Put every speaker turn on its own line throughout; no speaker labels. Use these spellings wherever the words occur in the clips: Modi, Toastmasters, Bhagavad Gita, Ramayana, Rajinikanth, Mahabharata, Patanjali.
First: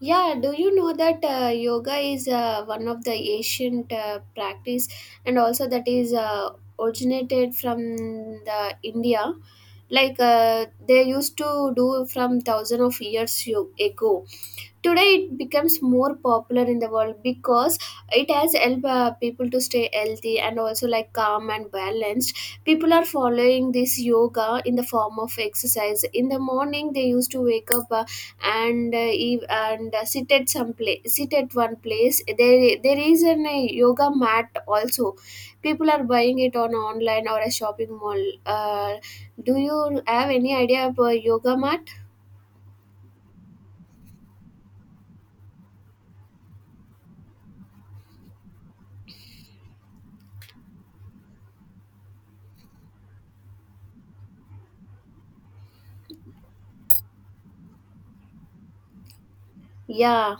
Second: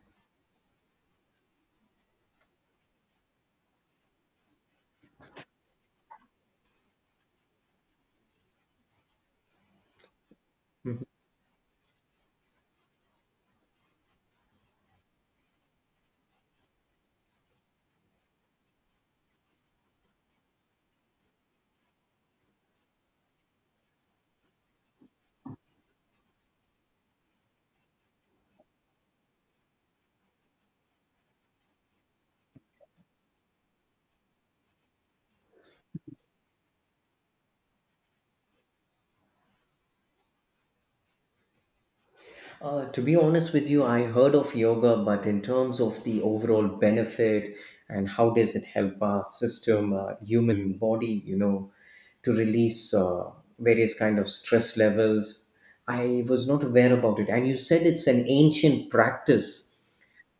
Yeah, do you know that yoga is one of the ancient practice and also that is originated from the India. They
Mhm.
used to do from thousand of years ago. Today, it becomes more popular in the world because it has helped people to stay healthy and also like calm and balanced. People are following this yoga in the form of exercise. In the morning, they used to wake up and sit at some place, sit at one place. There is an yoga mat also. People are buying it on online or a shopping mall. Do you have any idea about yoga mat?
To be honest with you, I heard of yoga, but in terms of the overall benefit and how does it help our system, human body, you know, to release various kind of stress levels, I was not aware about it. And you said it's an ancient practice.
Yeah.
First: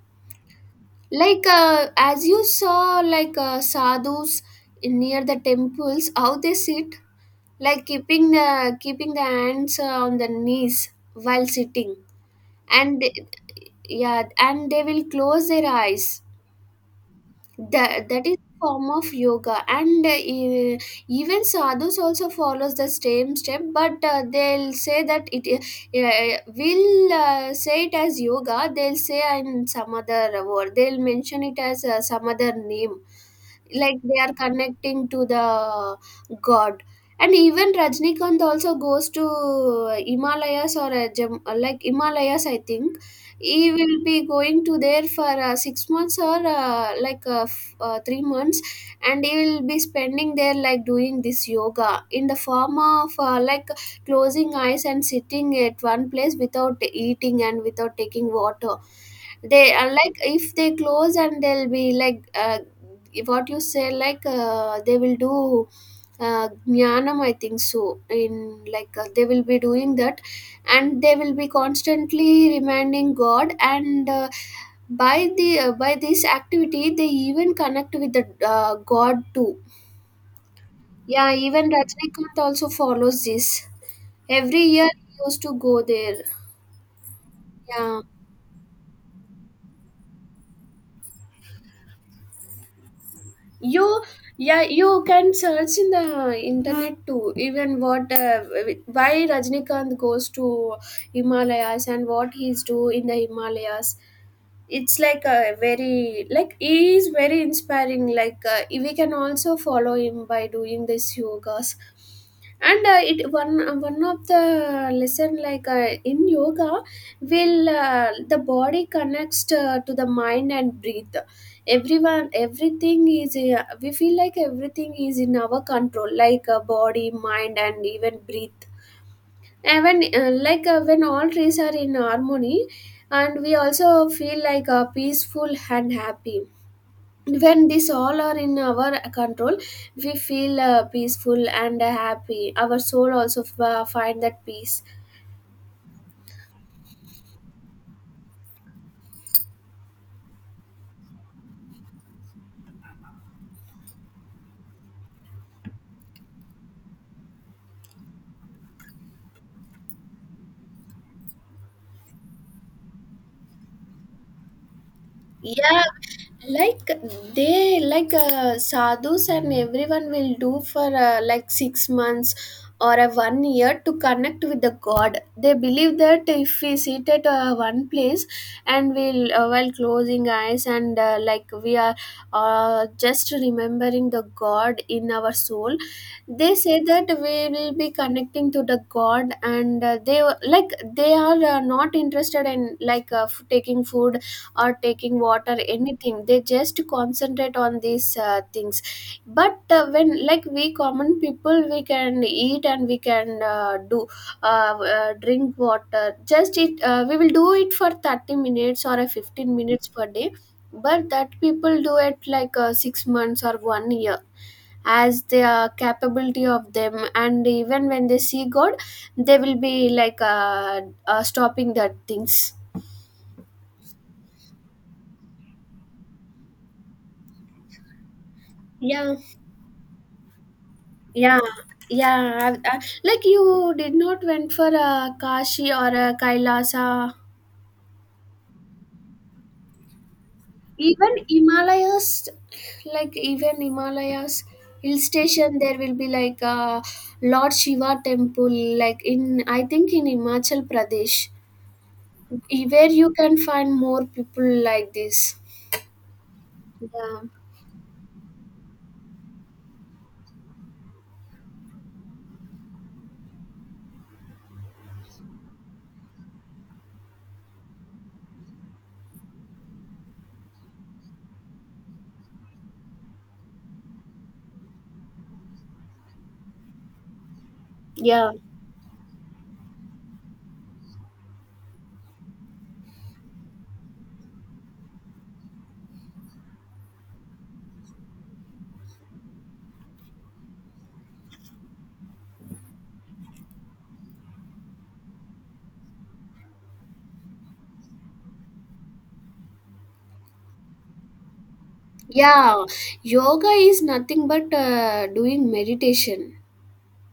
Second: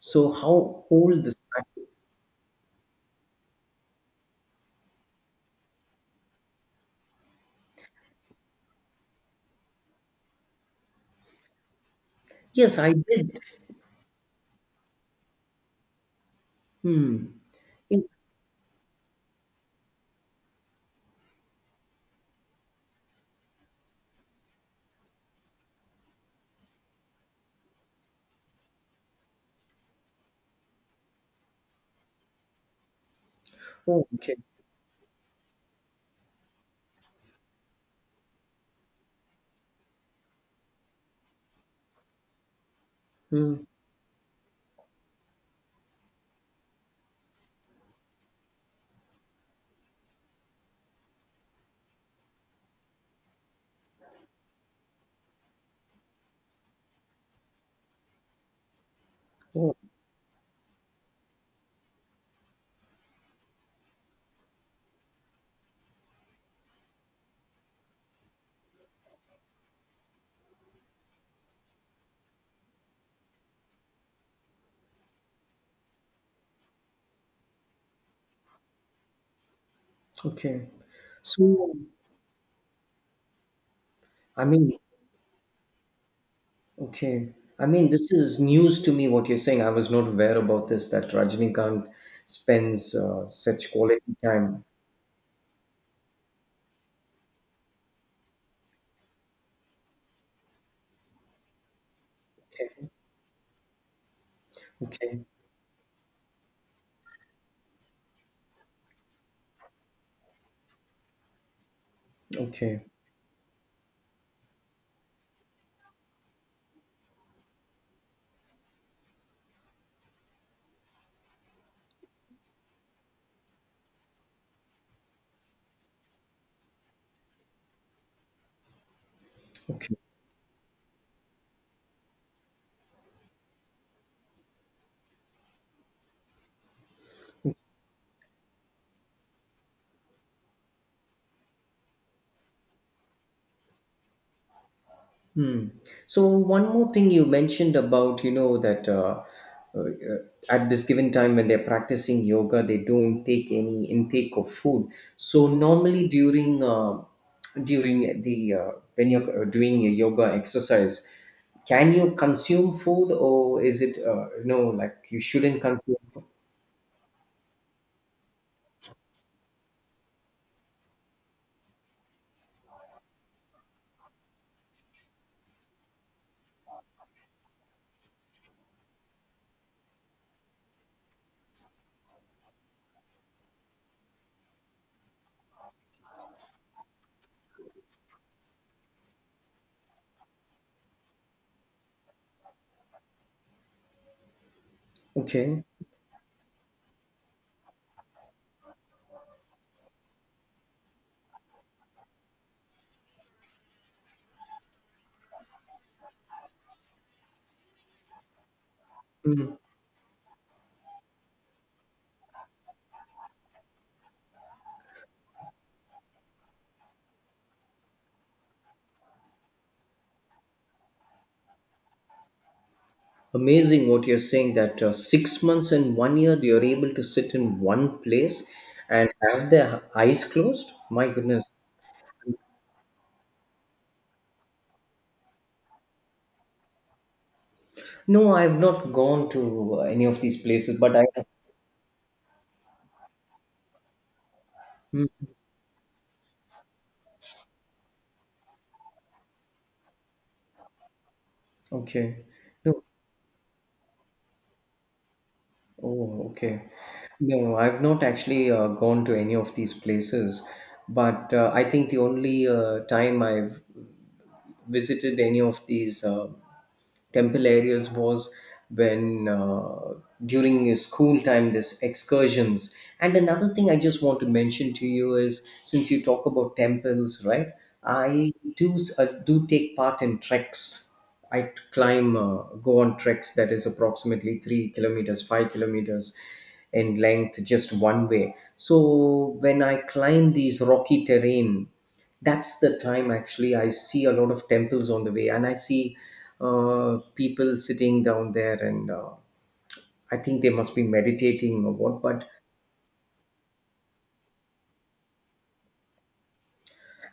So how old this practice?
As you saw sadhus near the temples how they sit like keeping the hands on the knees while sitting
Yes, I
and they-
did.
yeah, and they will close their eyes.
Hmm. Yes.
That is form of yoga, and even sadhus also follows the same step, but they'll say that it will say it as yoga. They'll say in some other word, they'll mention it as some other name, like
Oh,
they are
okay.
connecting to the god. And even Rajnikant also goes to Himalayas or a gem, like Himalayas I think.
Hmm.
He will be going to there for 6 months or 3 months, and he will be spending there like doing this yoga in the form of like closing eyes and sitting at one place without eating and without taking water. They
Oh,
are like if they close and they'll be like what you say, they will do jnanam I think so. In they will be doing that, and they will be constantly reminding God, and by the by this activity they even connect with the God too.
okay.
Yeah, even
So,
Rajnikant also follows this.
I
Every
mean,
year he used to go there.
okay. I mean,
Yeah.
this is news to me what you're saying. I was not aware about this that Rajinikanth spends such
you
quality
Yeah,
time.
you can search in the internet too, even what why Rajnikant goes to Himalayas and what he's do
Okay.
in the Himalayas. It's like
Okay.
a very like he is very inspiring. We can also follow him by doing this yogas,
Okay.
and it one of the lesson in yoga will the body connects to the mind and breathe. Everyone Everything is we feel like everything is in our control, body, mind, and even breathe. And
Okay.
when when all trees are in harmony, and we also feel like peaceful and happy. When this all are in our control, we feel peaceful and happy. Our soul also find that peace.
Hmm. So one more thing you mentioned about, you know, that uh, at this given time when they're practicing yoga, they don't take any intake of food. So normally during during the when you're doing a yoga exercise, can you consume food, or is it no, like you shouldn't
Yeah,
consume food?
like they like sadhus and everyone will do for like 6 months or a one year to connect with the god. They believe that if we sit at one place, and we'll while closing eyes and like we are just remembering the god in our soul, they say that we will be connecting to the god. And they like they are not interested in taking food or taking water
Okay.
anything. They just concentrate on these things. But when like we common people, we can eat and we can do drink water. Just It we will do it for 30 minutes or a 15 minutes per day, but that people do it 6 months or 1 year as the capability of them. And even when they see god, they will be like stopping that things.
Amazing what you're saying that 6 months and one year they are able to sit in one place and
Yeah.
have their eyes closed. My
Yeah,
goodness.
yeah. Like you did not went for a Kashi or a Kailasa.
No, I have not gone to any of these places, but I.
Even Himalayas, like even Himalayas, hill
Mm,
station, there will be like a Lord Shiva temple, like in I think in Himachal Pradesh,
okay. No.
where you can find more people like this.
Oh, okay.
Yeah,
No, I've not actually gone to any of these places, but I think the only time I've visited any of these temple areas was when during his school time this excursions. And another thing I just want to mention to you is, since you talk about temples, right,
yeah,
I do do take part in treks. I t- climb go on treks that is approximately 3 kilometers 5 kilometers in length just one way. So when I climb these rocky terrain, that's the time actually I see a lot of temples on the way, and I see people sitting down there, and I think they must be meditating or what, but
yeah. Yoga is nothing but doing meditation.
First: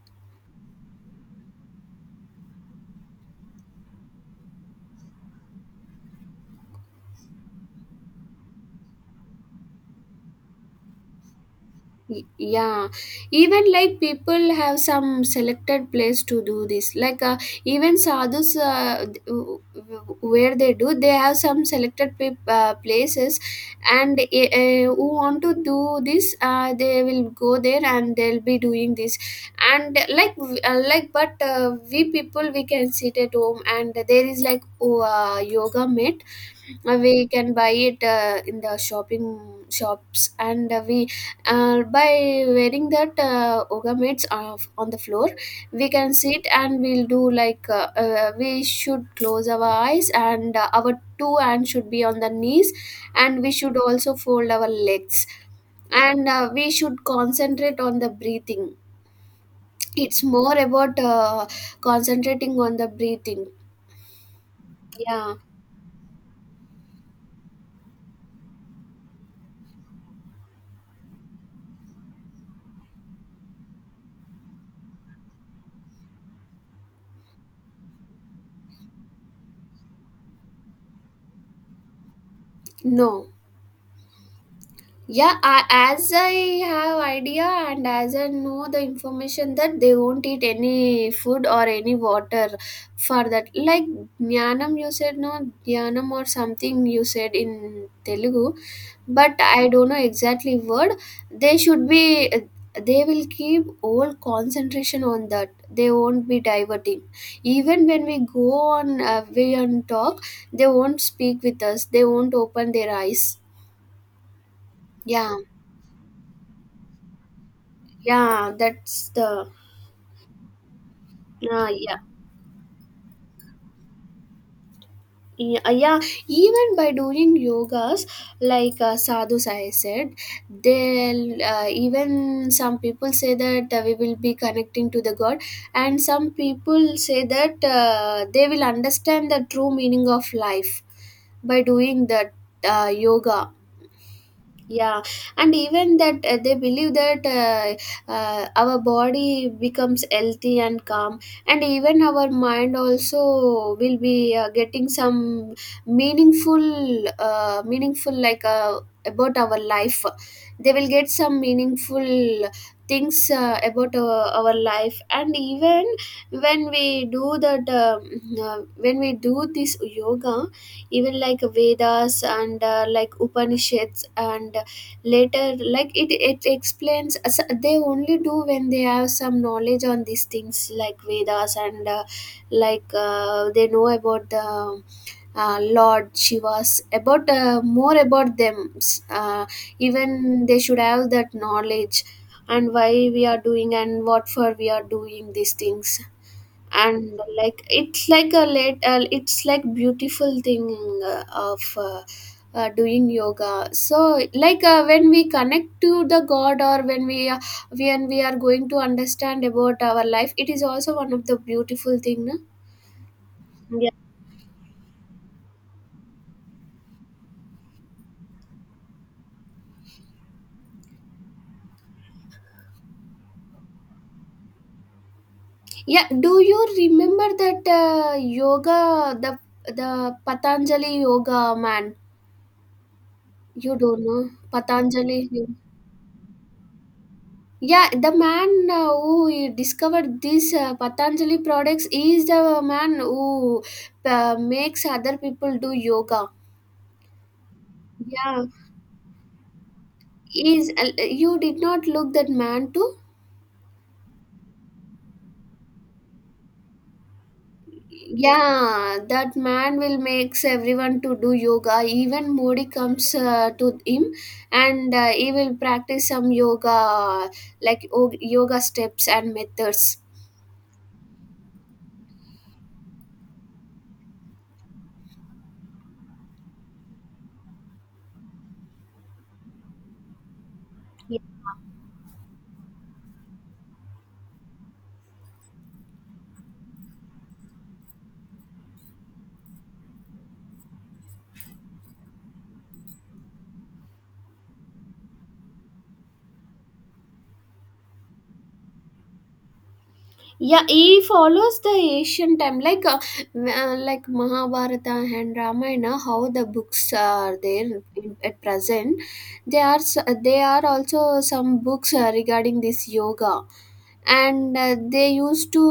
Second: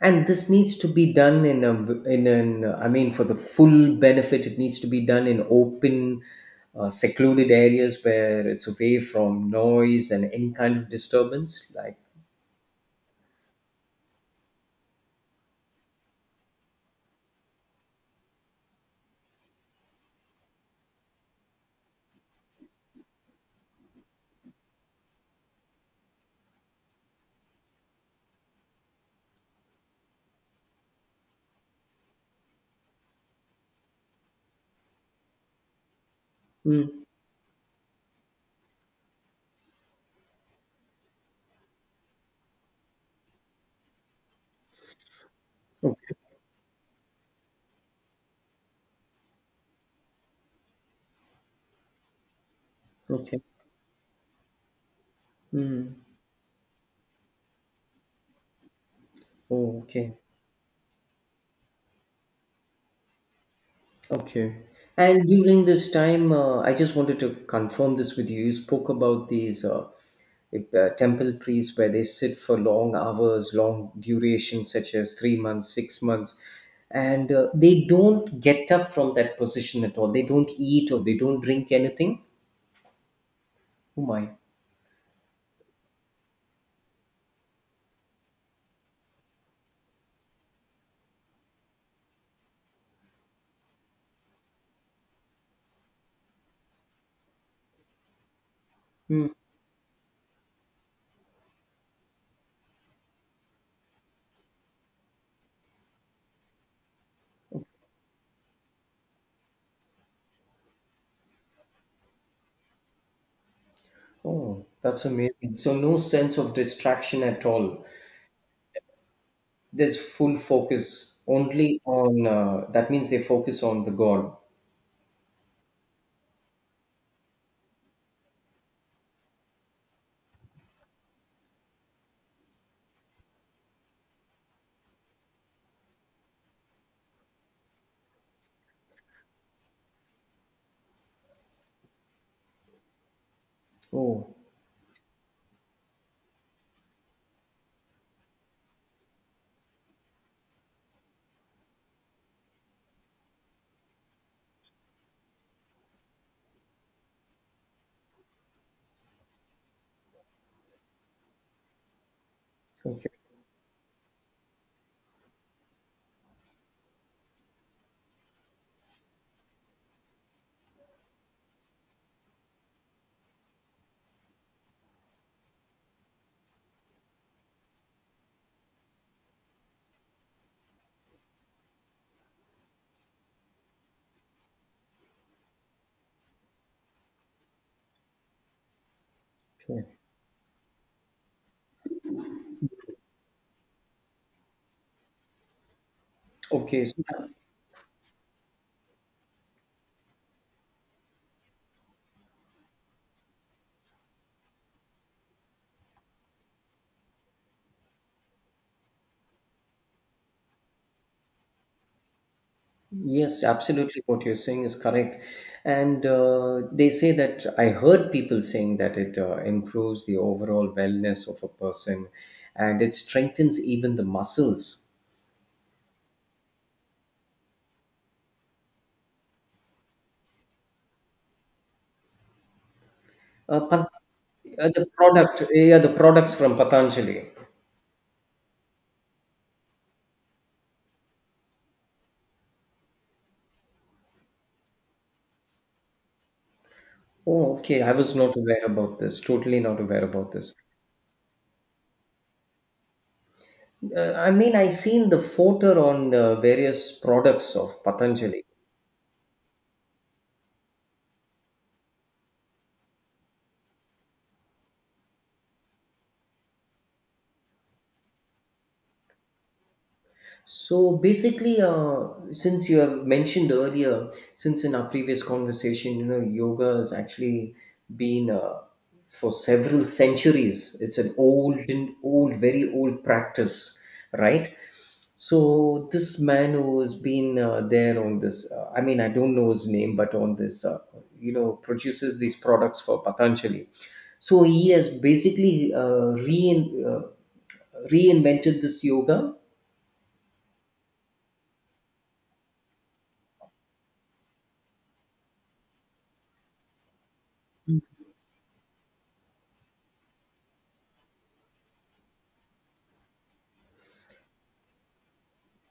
and this needs to be done in a in an, I mean, for the full benefit it needs to be done in open secluded areas where it's away from noise and any kind of disturbance like.
Yeah, even like people have some selected place to do this, even sadhus where they do, they have some selected places. And who want to do this they will go there and they'll be doing this. And but we people, we can sit at home, and there is like oh, yoga mat
Mm,
we can buy it in the shopping shops. And we by wearing that yoga mats on the floor, we can
okay.
sit and we'll do we should close our eyes, and our two hands should be on the knees,
Okay.
and we should also fold our legs.
Mm,
And we should concentrate on the breathing.
oh, okay.
It's more about concentrating on the breathing.
Okay. And
Yeah.
during this time, I just wanted to confirm this with you. You spoke about these if, temple priests where they sit for long hours, long duration, such as 3 months, 6 months, and they don't get up from that position at all. They don't eat or they don't drink anything.
No.
Oh my.
Yeah, as I have idea and as I know the information that they won't eat any food or any water for that. Like jnanam, you said no, jnanam or something you said in Telugu,
Hmm.
but I don't know exactly word. They should be, they will keep all concentration on that. They won't be diverting. Even when we go on, we and talk, they won't speak with us. They won't open their eyes.
Oh, that's
Yeah.
amazing. So no sense of distraction at all.
Yeah, that's the
There's full focus only
yeah.
on. That means they focus on the God.
Yeah, Yeah, even by doing yogas, Sadhu Sai said, they'll even some people say that we will be connecting to the God, and some people say that they will understand the true meaning of life by doing that yoga.
Oh,
Yeah, and even that they believe that our body becomes healthy and calm, and even our mind also will be getting some meaningful about our life. They will get some meaningful
okay,
things about our life. And even when we do that when we do this yoga, even like Vedas and like Upanishads and later like it explains they only do when they have some knowledge on these things like Vedas and they know about the Lord Shivas, about more about them. uh,
okay.
Even they should have that knowledge, and why we are doing and what for we are doing these things.
Okay, so
And like it's like a late it's like beautiful thing of doing yoga. So when we connect to the god, or when we are going to understand about our life, it is also one of the beautiful thing no.
yes,
Yeah.
absolutely. What you're saying is correct, and they say that I heard people saying that it improves the overall wellness of a person, and it strengthens even the muscles.
Yeah, do you remember that yoga the Patanjali yoga man? You
Pat-
don't know
the
Patanjali.
product, yeah, the products from Patanjali.
Yeah, the man who discovered these Patanjali products is the man who makes other people do yoga.
Oh, okay. I was not
Yeah,
aware about this. Totally not aware about this.
is you did not look that man too?
I mean, I seen the photo on various products of Patanjali.
Yeah, that man will makes everyone to do yoga. Even Modi comes to him, and he will practice some yoga, like yoga steps and methods.
So basically, since you have mentioned earlier, since in our previous conversation, you know, yoga has actually been for several centuries. It's an old, and old, very old practice, right? So this man who has been there on this, I mean, I don't know his name, but on this, you know, produces these products for Patanjali. So he has basically reinvented this yoga.
Yeah, he follows the ancient time, like Mahabharata and Ramayana. How the books are there in, at present? They are s- they are also some books regarding this yoga, and they used to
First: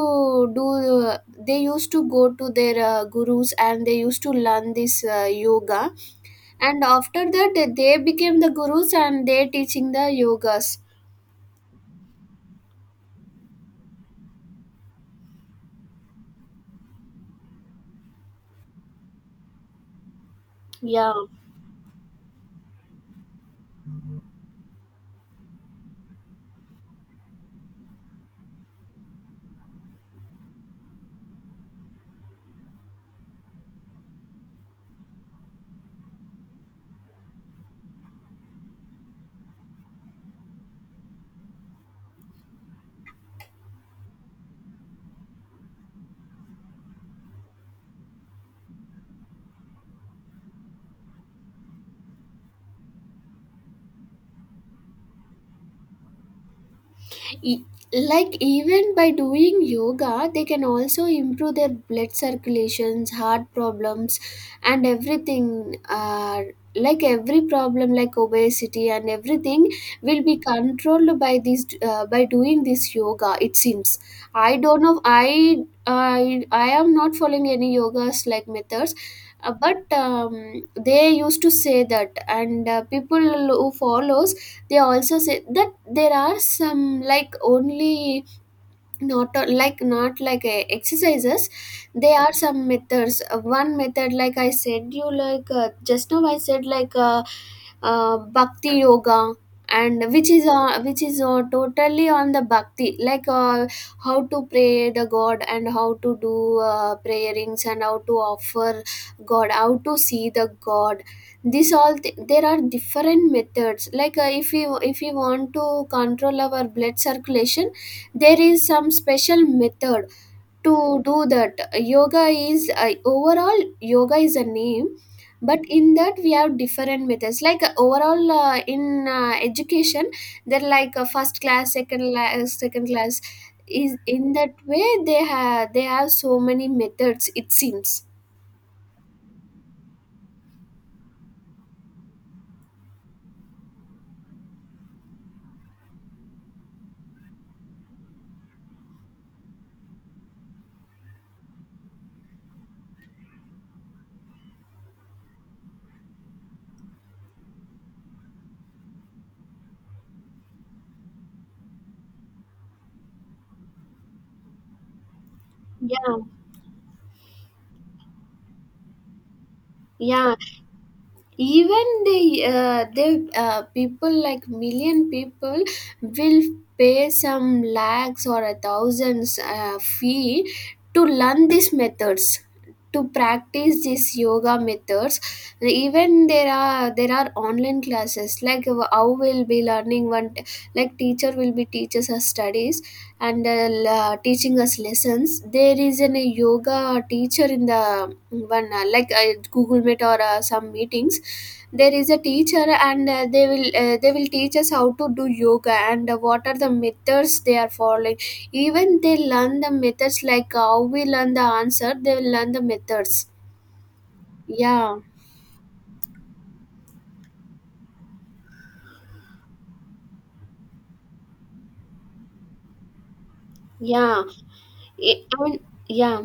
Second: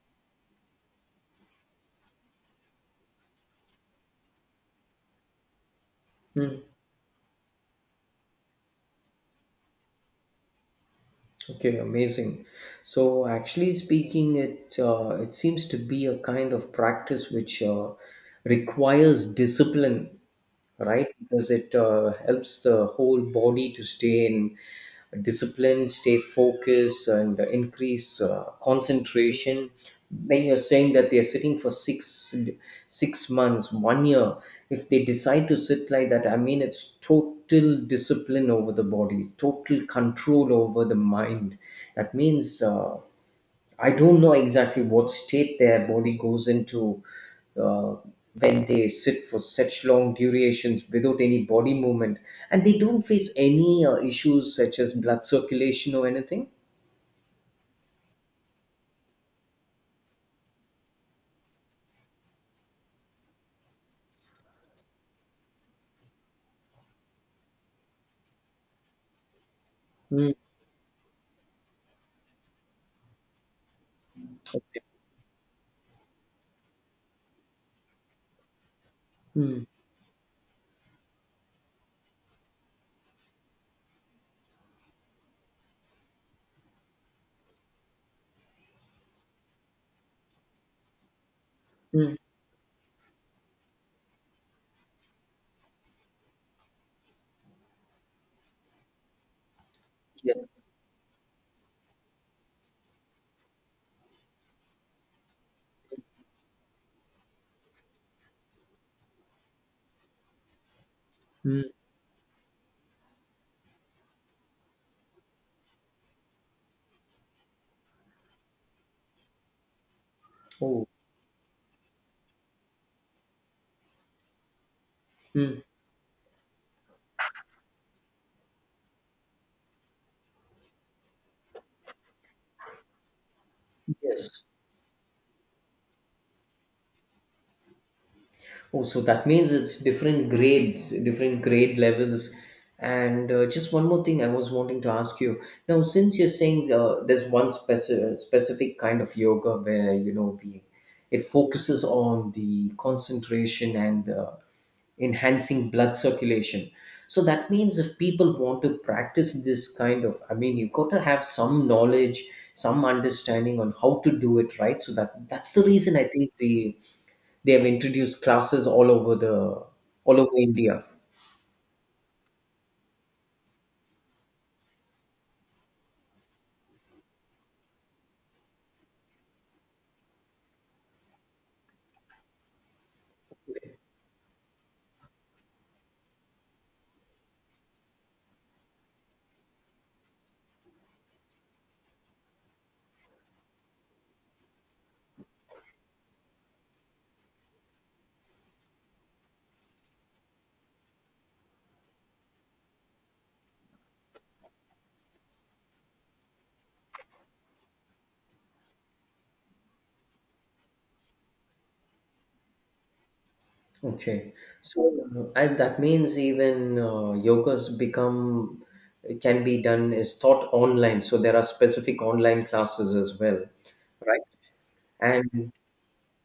do. Uh, they used to go to their gurus, and they used to learn this yoga,
Hmm.
and after that they became the gurus, and they teaching the yogas.
Okay, amazing. So, actually speaking, it seems to be a kind of practice which requires discipline, right?
Yeah.
Because it helps the whole body to stay in discipline, stay focused, and increase concentration. When you're saying that they're sitting for six six months, one year, if they decide to sit like that, I mean, it's totally total discipline over the body, total control over the mind. That means I don't know exactly what state their body goes into uh, when they sit for such long durations without any body movement, and they don't face any issues such as blood circulation or anything.
E- like even by doing yoga they can also improve their blood circulations, heart problems, and everything like every problem like obesity and everything will
Mm.
be controlled by this by doing this yoga, it seems. I
Okay.
don't know, I am not following any yogas like methods. uh,
Mm.
but um, they used to say that, and people who follows, they also said that there are some like only not a- like not like a exercises,
Mm.
there are some methods. One method, like I said you, like just now I said like bhakti yoga, and which is
Yes.
totally on the bhakti, how to pray the god, and how to do prayerings, and how to offer god, how to see the god.
Mm.
This all there are different methods. If we, if we want to control our blood circulation, there is some special method to
Oh.
do that. Yoga is, I, overall yoga is a name, but
Mm.
in that we have different methods, like overall in education, they're like first class, second class is, in
Yes.
that way they have, they have so many methods, it seems.
Oh, so that means it's different grades, different grade levels. And just one more thing I was wanting to ask you. Now, since you're saying there's one specific kind of yoga where, you know, we, it focuses on the concentration and enhancing blood circulation. So that means if people want to practice this kind of, I mean, you've got to have some knowledge, some understanding on how to do it, right? So that's the reason I
Yeah,
think they have introduced classes all over the all over
yeah,
India.
even the people, like million people, will pay some lakhs or a thousands fee to learn these methods, to practice these yoga methods. Even there are online classes, like how we'll be learning. One, teacher will be teaches us studies, and teaching us lessons. There is an a yoga teacher in the one, like Google Meet or some meetings. There is a teacher, and they will teach us how to do yoga, and what are the methods they are following. Even they learn the methods like how we learn the answer, they will learn the methods.
Okay, so
Yeah,
and that means even yoga's become can be done is taught online. So there are specific online classes as well, right?
yeah. I
And
mean, yeah.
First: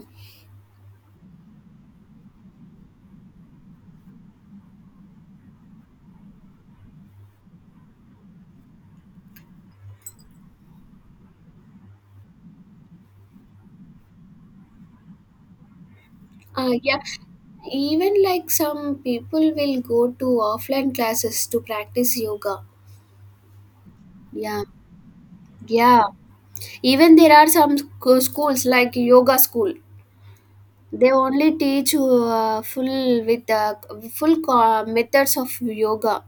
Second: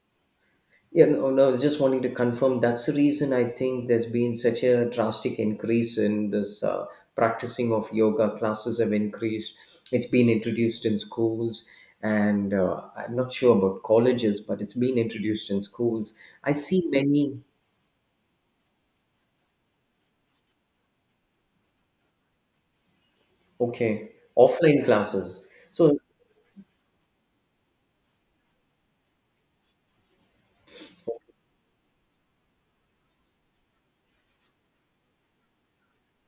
yeah, no, no, I was just wanting to confirm that's the reason I think there's been such a drastic increase in this practicing of yoga. Classes have increased. It's been introduced in schools, and I'm not sure about colleges, but it's been introduced in schools. I
uh,
see
yeah
many,
Even like some people will go to offline classes to practice yoga.
okay,
Yeah,
offline classes. So,
yeah, even there are some schools like yoga school. They only teach full with methods of yoga.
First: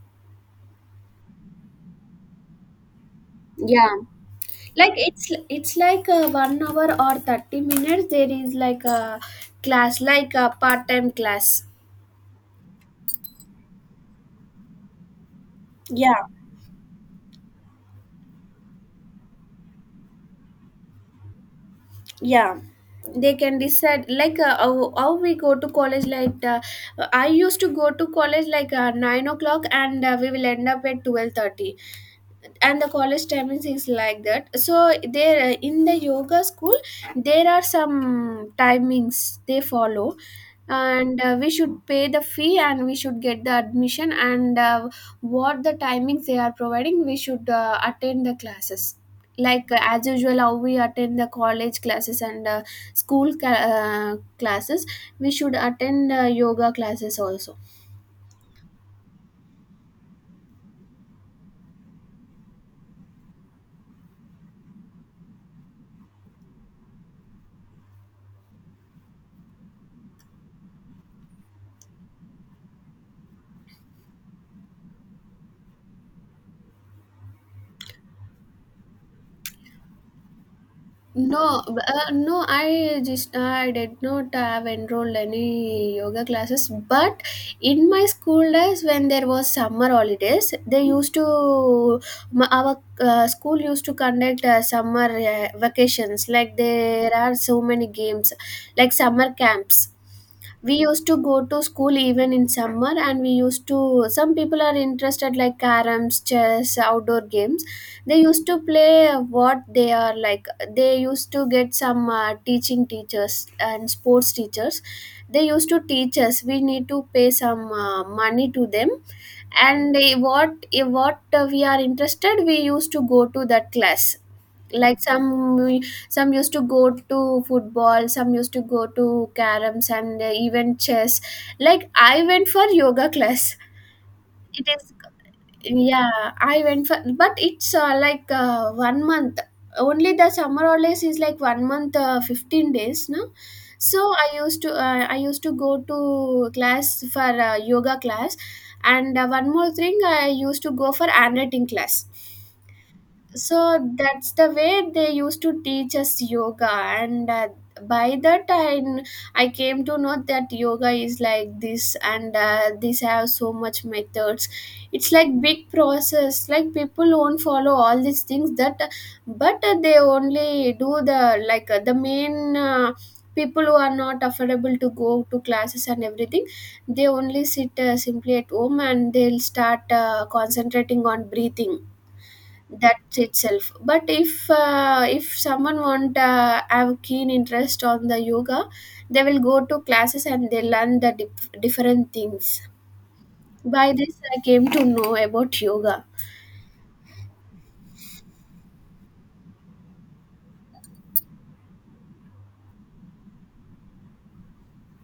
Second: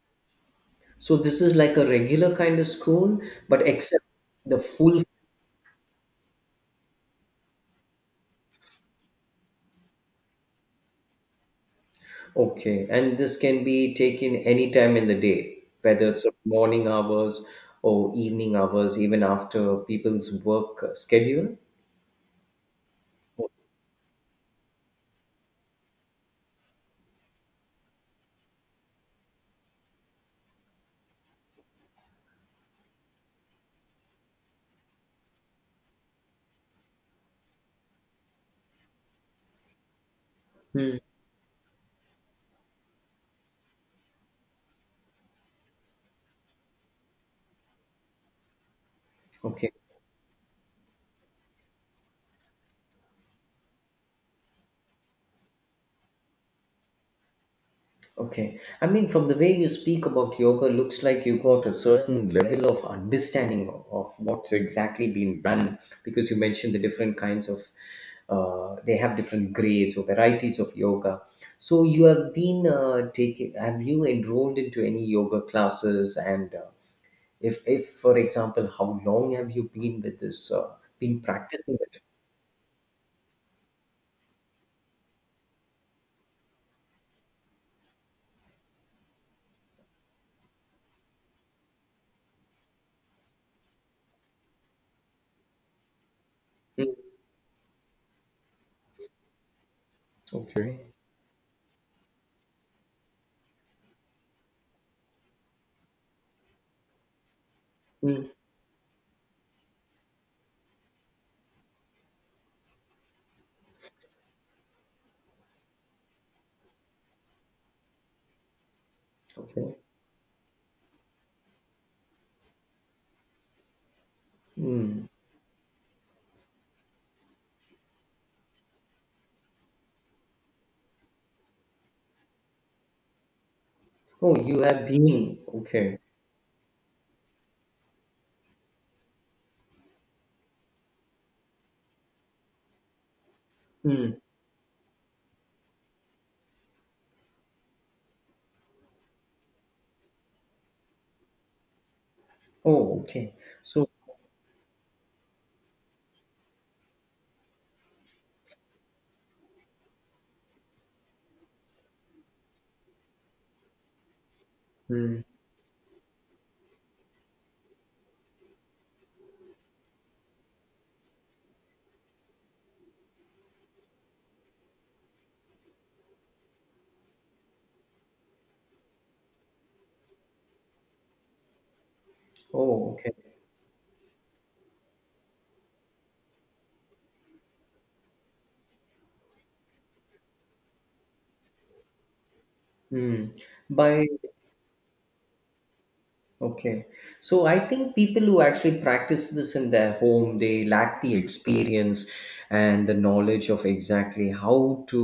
this is like a regular kind of school, but
Yeah.
except the
Like
full.
it's like a 1 hour or 30 minutes, there is like a class, like a part-time class.
Okay, and this can be taken any time in the day, whether it's morning hours or evening hours, even after people's work schedule.
Yeah, they can decide, like how we go to college. I used to go to college like 9 o'clock, and we will end up at 12:30. And the college timings is like that. So there in the yoga school, there are some timings they follow,
Hmm.
and we should pay the fee, and we should get the admission, and what the timings they are providing, we should attend the classes, like
Okay,
as usual how we attend the college classes, and school classes, we should attend yoga classes also.
okay. I mean, from the way you speak about yoga, looks like you got a certain level of understanding of what's exactly been done because you mentioned the different kinds of, they have different grades or varieties of yoga. So you have been taking, have you enrolled into any yoga classes, and if for example how long have you been with this been
No,
practicing it.
I did not have enrolled any yoga classes. But in my school days, when there was summer holidays, they used to, our school used to conduct summer vacations, like
Mm,
there are so many games, like summer camps. We
okay.
used to go to school even in summer, and we used to, some people are interested like caroms, chess, outdoor games, they
Mm,
used to play what they are like. They used to get some teaching teachers and sports teachers, they used to teach us. We need to pay some money to them,
okay.
and what we are interested, we used to go to that class. Like
Mm.
some some used to go to football, some used to go to caroms, and even chess. Like I went for yoga class.
Oh, you
It
have
is,
been. Okay.
yeah, I went for, but it's like 1 month. Only the summer holidays is like 1 month, 15 days, no. So
Mm.
I used to, I used to go to class for yoga class, and one more thing, I used to go for handwriting class.
Oh, okay,
So
so.
that's the way they used to teach us yoga, and by that I came to know that yoga is like this, and these have so much methods. It's
Mm,
like big process, like people won't follow all these things, that but they only do the the main people who are not affordable to go to classes and everything, they only sit simply at home, and they'll start concentrating on breathing.
oh,
That
okay.
itself. But if someone want have keen interest on the yoga, they will go to classes and they learn the different things.
Mm.
By
by
this I came to know about yoga.
okay, so I think people who actually practice this in their home they lack the experience and the knowledge of exactly how to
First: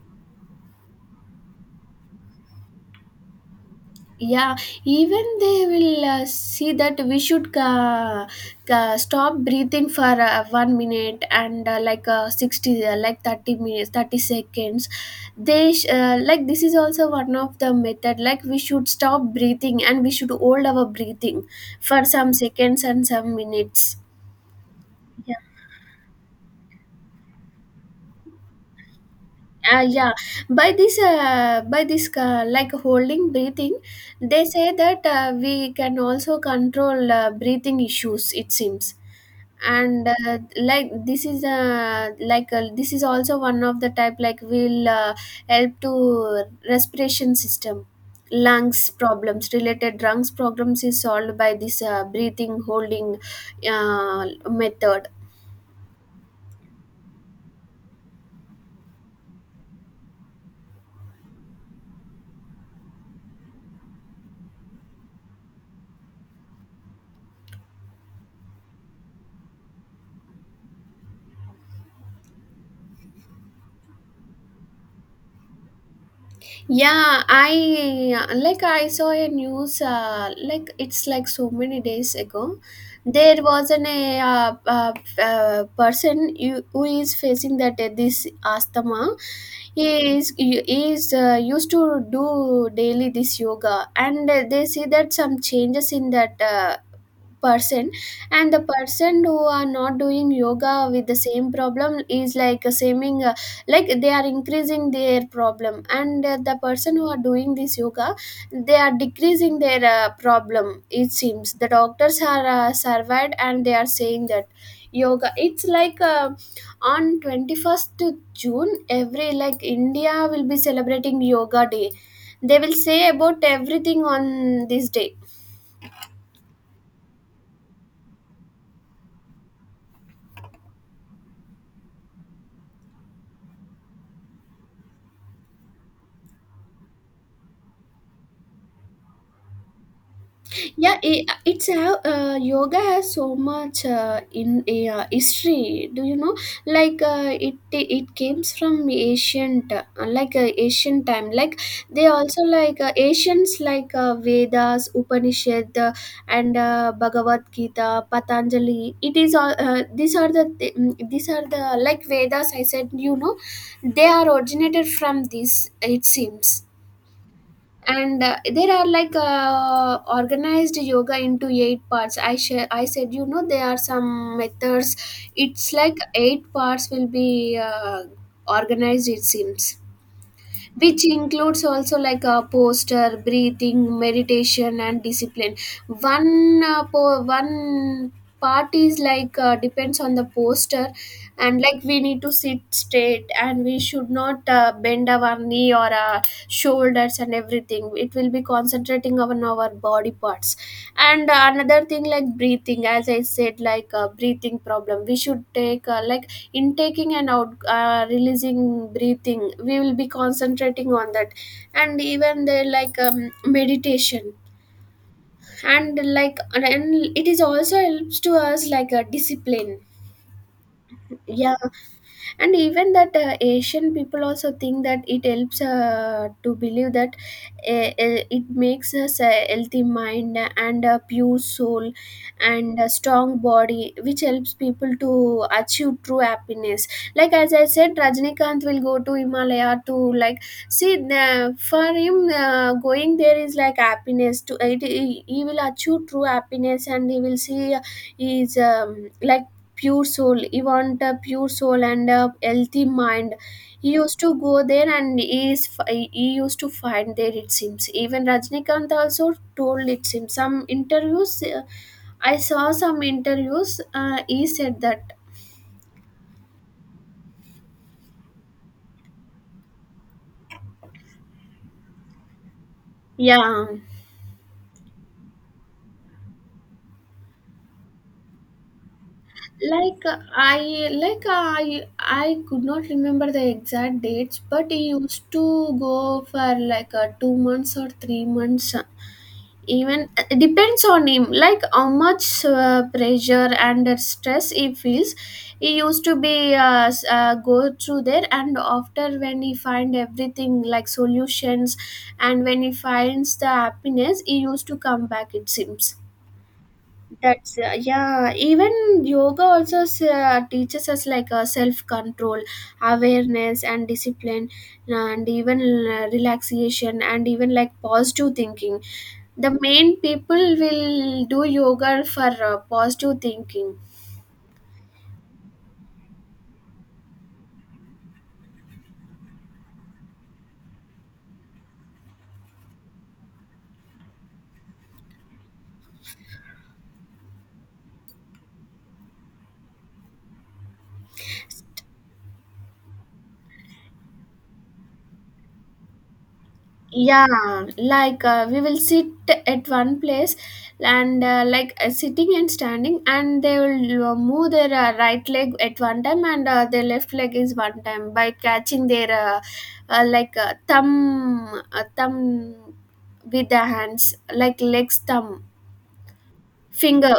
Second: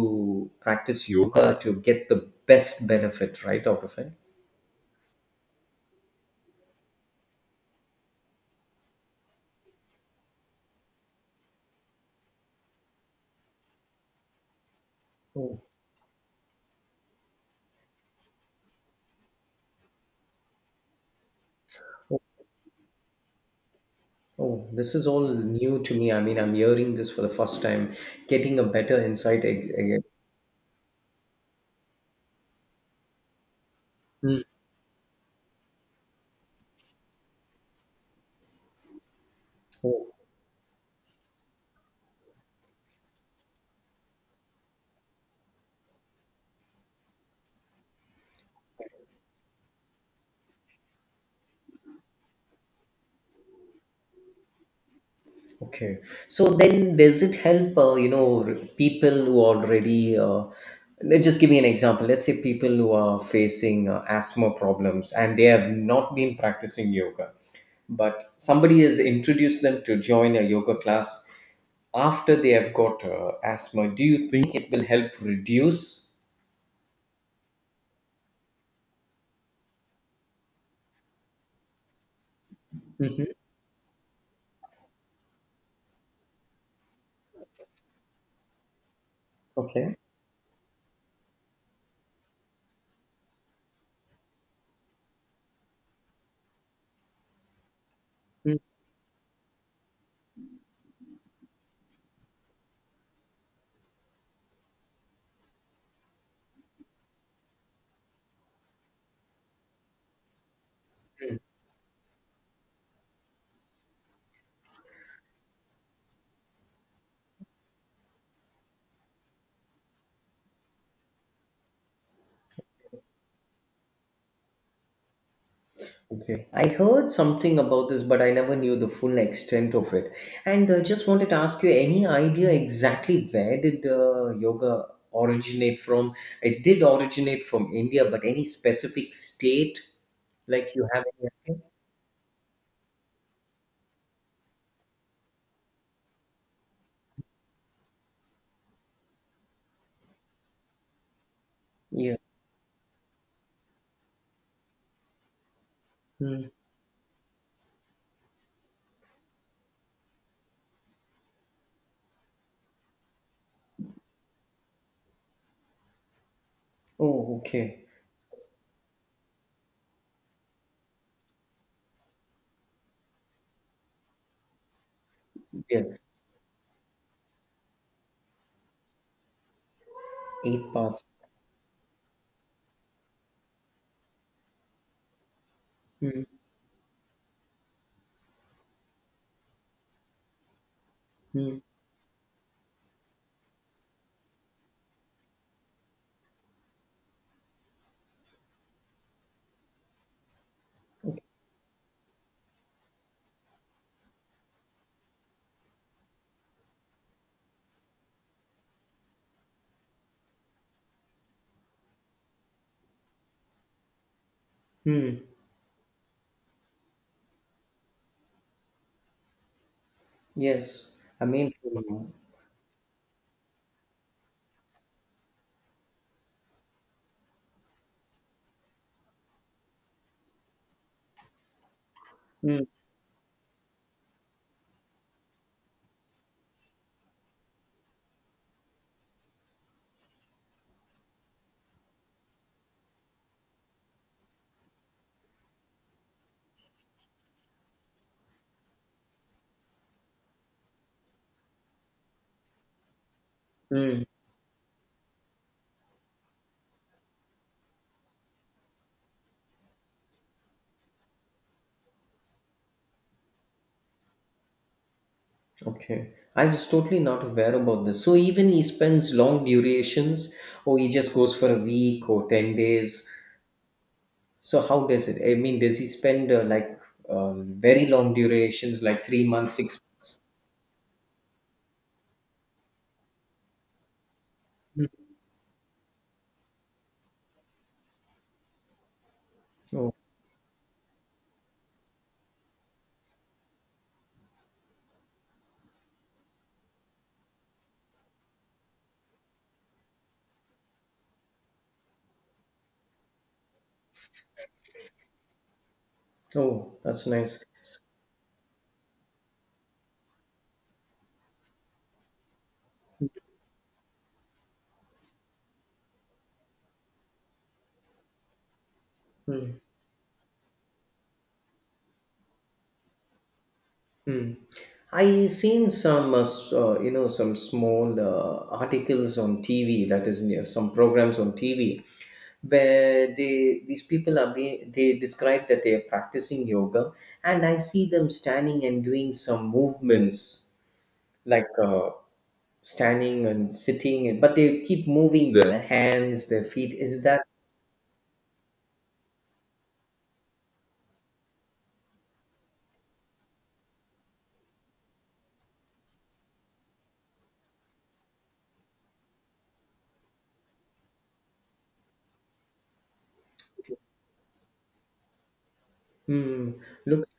practice yoga to get the best benefit right out of it.
Yeah, even they will see that we should stop breathing for 1 minute, and like 60, 30 minutes, 30 seconds.
Oh.
They sh- like This is also one of the method, like we should stop breathing and we should hold our breathing for some seconds and some minutes.
Oh, this is all
Yeah.
new to me. I mean, I'm hearing this for the first time, getting a better insight
uh,
again.
yeah by this, like holding breathing,
Mm.
they say that we can also control breathing issues, it seems. And
Oh,
this is also one of the type, like will help to respiration system. Lungs problems, related lungs problems, is solved by this breathing holding method.
okay. So then, does it help, you know, people who already, let's just give me an example. Let's say people who are facing asthma problems and they have not been practicing yoga, but somebody has introduced them to join a yoga class after they have got asthma. Do you think it will help reduce?
Yeah, I like I saw a news like it's like so many days ago.
Mhm.
There was an a person who is facing that this asthma.
Okay.
He is used to do daily this yoga, and they see that some changes in that person. And the person who are not doing yoga with the same problem is, like, seeming like they are increasing their problem, and the person who are doing this yoga, they are decreasing their problem, it seems. The doctors are surveyed, and they are saying that yoga, it's on 21st to June, every, like, India will be celebrating yoga day, they will say about everything on this day.
Okay, I heard something about this, but I never knew the full extent of it. And just wanted to ask you any idea exactly where did yoga originate from? It did originate from India, but any specific state like you
Yeah,
have any
it,
idea?
it's how yoga has so much in history, do you know, like it, it comes from ancient, like ancient time, like, they
Yeah.
also like ancients, like vedas, upanishad,
Hmm.
and bhagavad gita, patanjali. It is all these are the these are the, like, vedas I said, you know, they are originated from this, it seems.
Oh, okay.
And there are like organized yoga into 8 parts, I said, you know, there are some methods. It's like
Yes.
8 parts will be organized, it seems,
Eight parts.
which includes also like a posture, breathing, meditation, and discipline.
Hmm.
One one part is like depends on the posture.
Hmm.
And like we need to sit straight, and we should not bend our knee or shoulders, and everything. It will be concentrating on our body parts. And another thing, like breathing, as I said, like breathing problem, we should take like intaking and out releasing breathing, we will be concentrating on that. And even they like, meditation,
Hmm.
and like, and it is also helps to us like a discipline.
Yes. I mean,
Yeah,
from,
and even that Asian people also think that it helps to believe that it makes us a healthy mind and a pure soul
hmm.
and a strong body, which helps people to achieve true happiness. Like as I said, Rajnikant will go to Himalaya to, like, see the, for him going there is like happiness to it. He will achieve true happiness, and he will see his pure soul. He want a pure soul and a healthy mind, he
Hmm.
used to go there, and he is he used to find there, it seems. Even Rajnikant also told, it seems, some interviews, I saw some interviews, he said that.
Okay, I was totally not aware about this. So even he spends long durations, or he just goes for a week or 10 days.
Yeah,
So how does it? I mean, does he spend like very long durations, like 3 months, six
like
months?
i like uh, i I could not remember the exact dates, but he used to go for like 2 months or 3 months.
Oh,
Even it depends on him, like how much pressure and stress he feels, he used to be go through there, and after when he find everything like solutions, and when he finds the happiness, he used to come back, it seems.
oh, that's nice.
That's yeah, even yoga also teaches us like self control, awareness, and discipline, and even relaxation, and even like positive thinking. The
Hmm.
main people will do yoga for positive thinking.
Hmm. I seen some, some small articles on TV. That is, some programs on TV where they these people are being they describe that they are practicing yoga, and I see them standing and doing some movements like standing and sitting, and but they keep moving their hands, their feet. Is that?
Yeah, like we will sit at one place, and sitting and standing, and they will move their right leg at one time, and their left leg is one time, by catching their thumb with the hands, like legs thumb
Hmm, looks
finger,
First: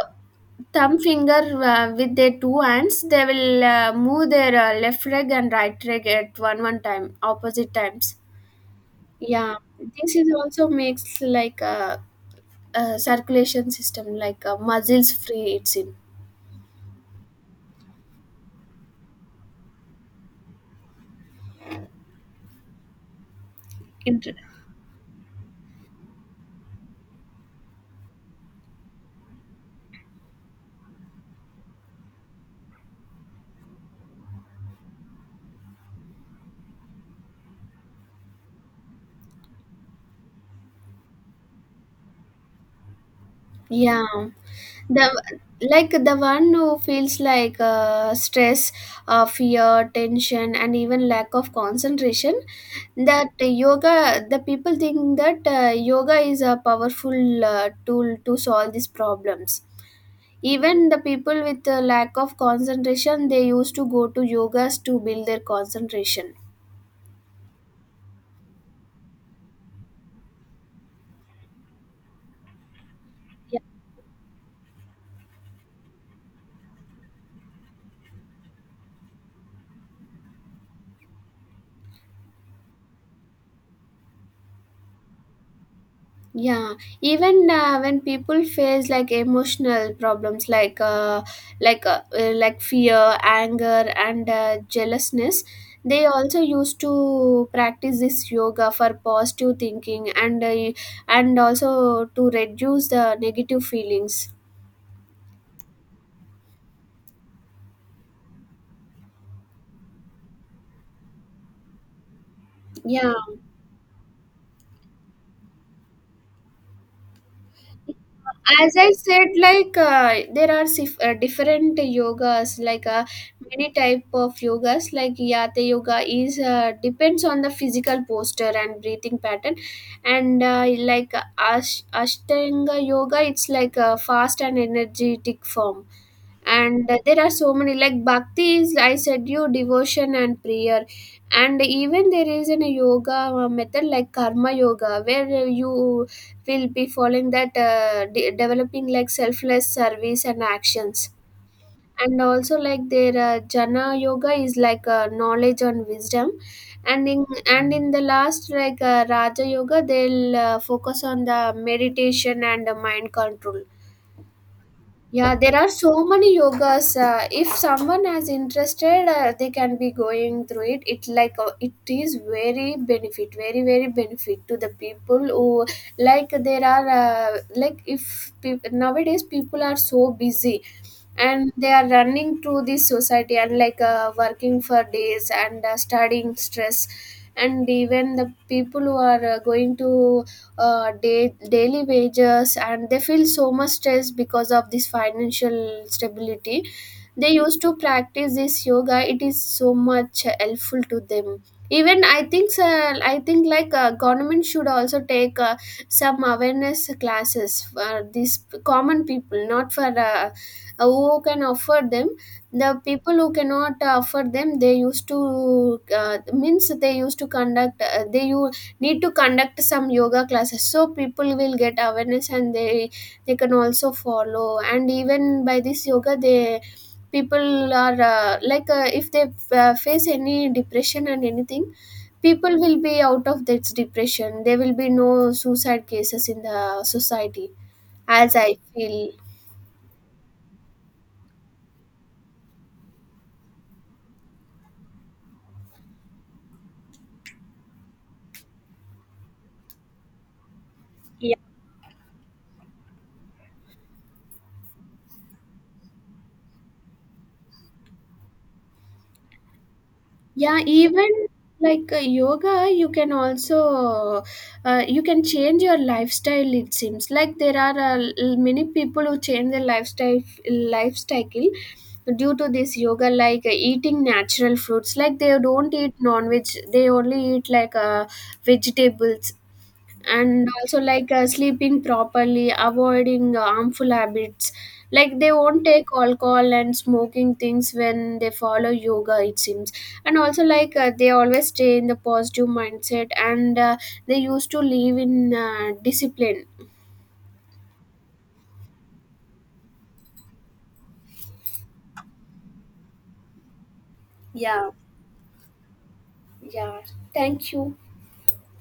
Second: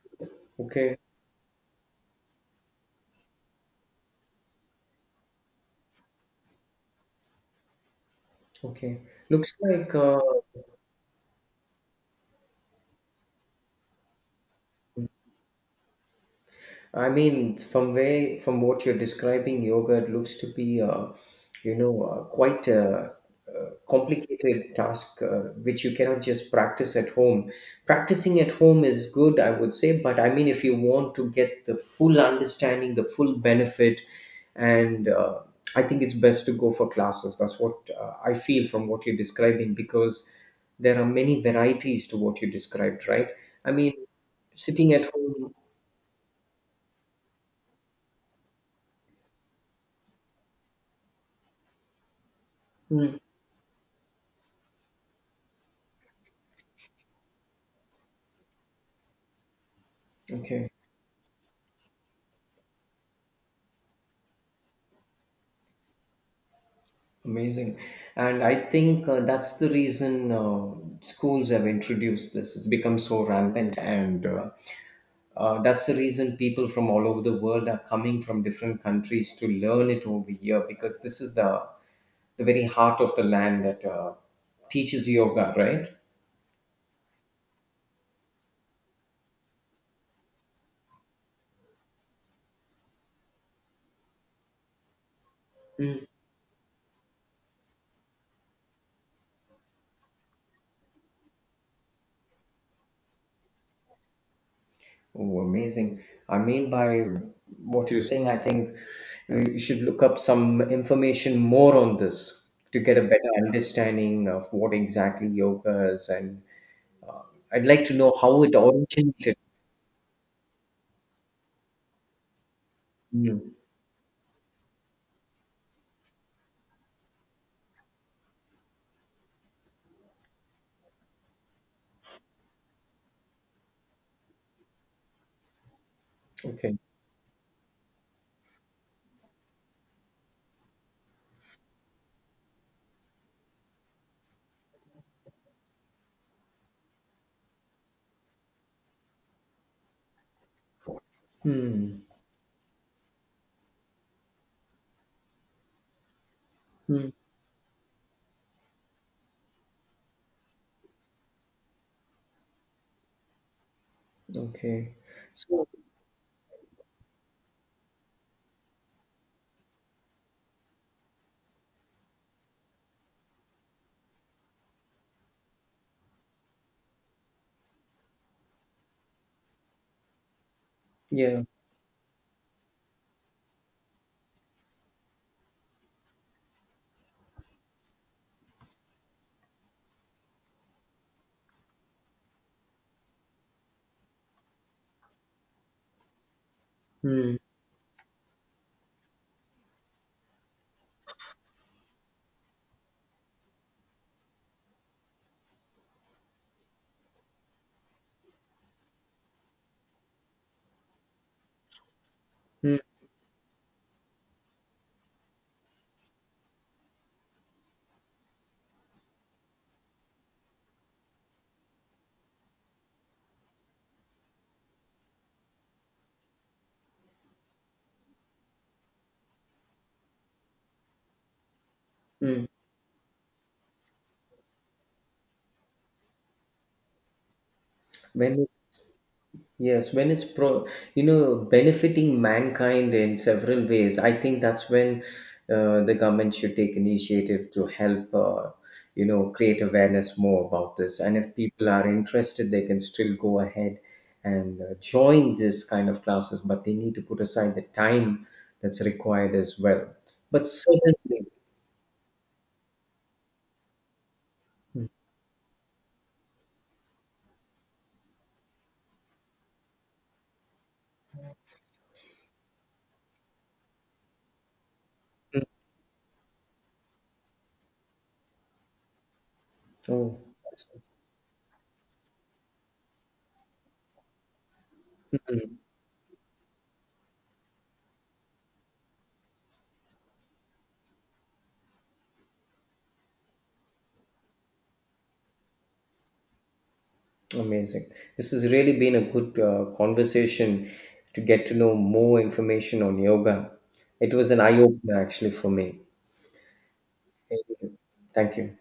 okay?
thumb finger, with their two hands they will move their left leg and right leg at one one time, opposite times.
Okay,
Yeah,
looks like.
this is also makes like a circulation system, like a muscles free, it's in.
I mean, from way from what you're describing, yoga it looks to be, you know, quite a,
Inter-
complicated task, which you cannot just practice at home. Practicing at home is good, I would say, but I mean, if you want to get the full understanding, the full benefit, and I think it's best to go for classes. That's what I feel from what you're describing because there are many varieties to what you described, right? I mean,
yeah,
sitting
the,
at home.
like, the one who feels like stress, fear, tension, and even lack of concentration,
Hmm.
that yoga, the people think that yoga is a powerful tool to solve these problems.
Okay.
Even the people with a lack of concentration, they used to go to yogas to build their concentration.
Amazing. And I think that's the reason schools have introduced this. It's become so
Yeah.
rampant. And that's the reason people from all over the world are coming from different countries to learn it over here because this is the very heart of the land that teaches yoga, right?
Yeah, even when people face like emotional problems, like like fear, anger, and jealousness, they also used to practice this yoga for positive thinking, and also to reduce the negative feelings.
Oh, amazing. I mean, by what you're saying, I think you should look up some information more on this to get a
Yeah,
better understanding of what exactly yoga is. And I'd like to know how it
as I said,
originated.
like there are different yogas, like
Hmm.
many type of yogas, like yata yoga is depends on the physical posture and breathing pattern, and like ashtanga yoga, it's like a fast and energetic form.
Okay.
And there are so many, like bhakti, is I said you, devotion and prayer. And even there is an yoga method like karma yoga, where you will be following that, developing like selfless service and actions.
Hmm.
And also like their jana yoga is like knowledge and wisdom. And
Hmm.
in the last, like raja yoga, they'll focus on the meditation and mind control.
Okay.
Yeah, there
So,
are so many yogas. If someone is interested, they can be going through it. It like it is very benefit, very benefit to the people who, like, there are like if peop nowadays people are so busy,
yeah.
and they are running to this society, and like working for days, and studying stress. And even the people who are going to daily wages, and they feel so much stress because of this financial stability, they
Hmm.
used to practice this yoga, it is so much helpful to them. Even I think, like government should also take some awareness classes for these common people, not for who can afford them. The
Hmm.
people who cannot afford them, they used to means they used to conduct they you need to conduct some yoga classes, so people will get awareness, and they can also follow. And even by this yoga, they, people are if they face any depression and anything,
Hmm.
people will be out of that depression, there will be no suicide cases in the society, as
When
I feel.
yes, when it's pro, you know, benefiting mankind in several ways, I think that's when the government should take initiative to help, you know, create awareness more about this. And if people are interested, they can still go ahead and join this kind of classes, but they need to put aside the time that's required as well. But
Yeah, even
certainly,
like yoga, you can also you can change your lifestyle, it seems, like there are many people who change their lifestyle, lifestyle, due to this yoga, like eating natural fruits, like they
mm.
don't eat non-veg, they only eat like vegetables, and also
Oh,
like sleeping properly, avoiding harmful habits, like they won't take alcohol and smoking things when they follow yoga, it seems. And also like they always stay in the positive mindset, and they used to live in discipline.
amazing. This has really been a good conversation to get to know more information on yoga. It was an eye
Yeah,
opener actually for me.
yeah, thank you.
Thank you.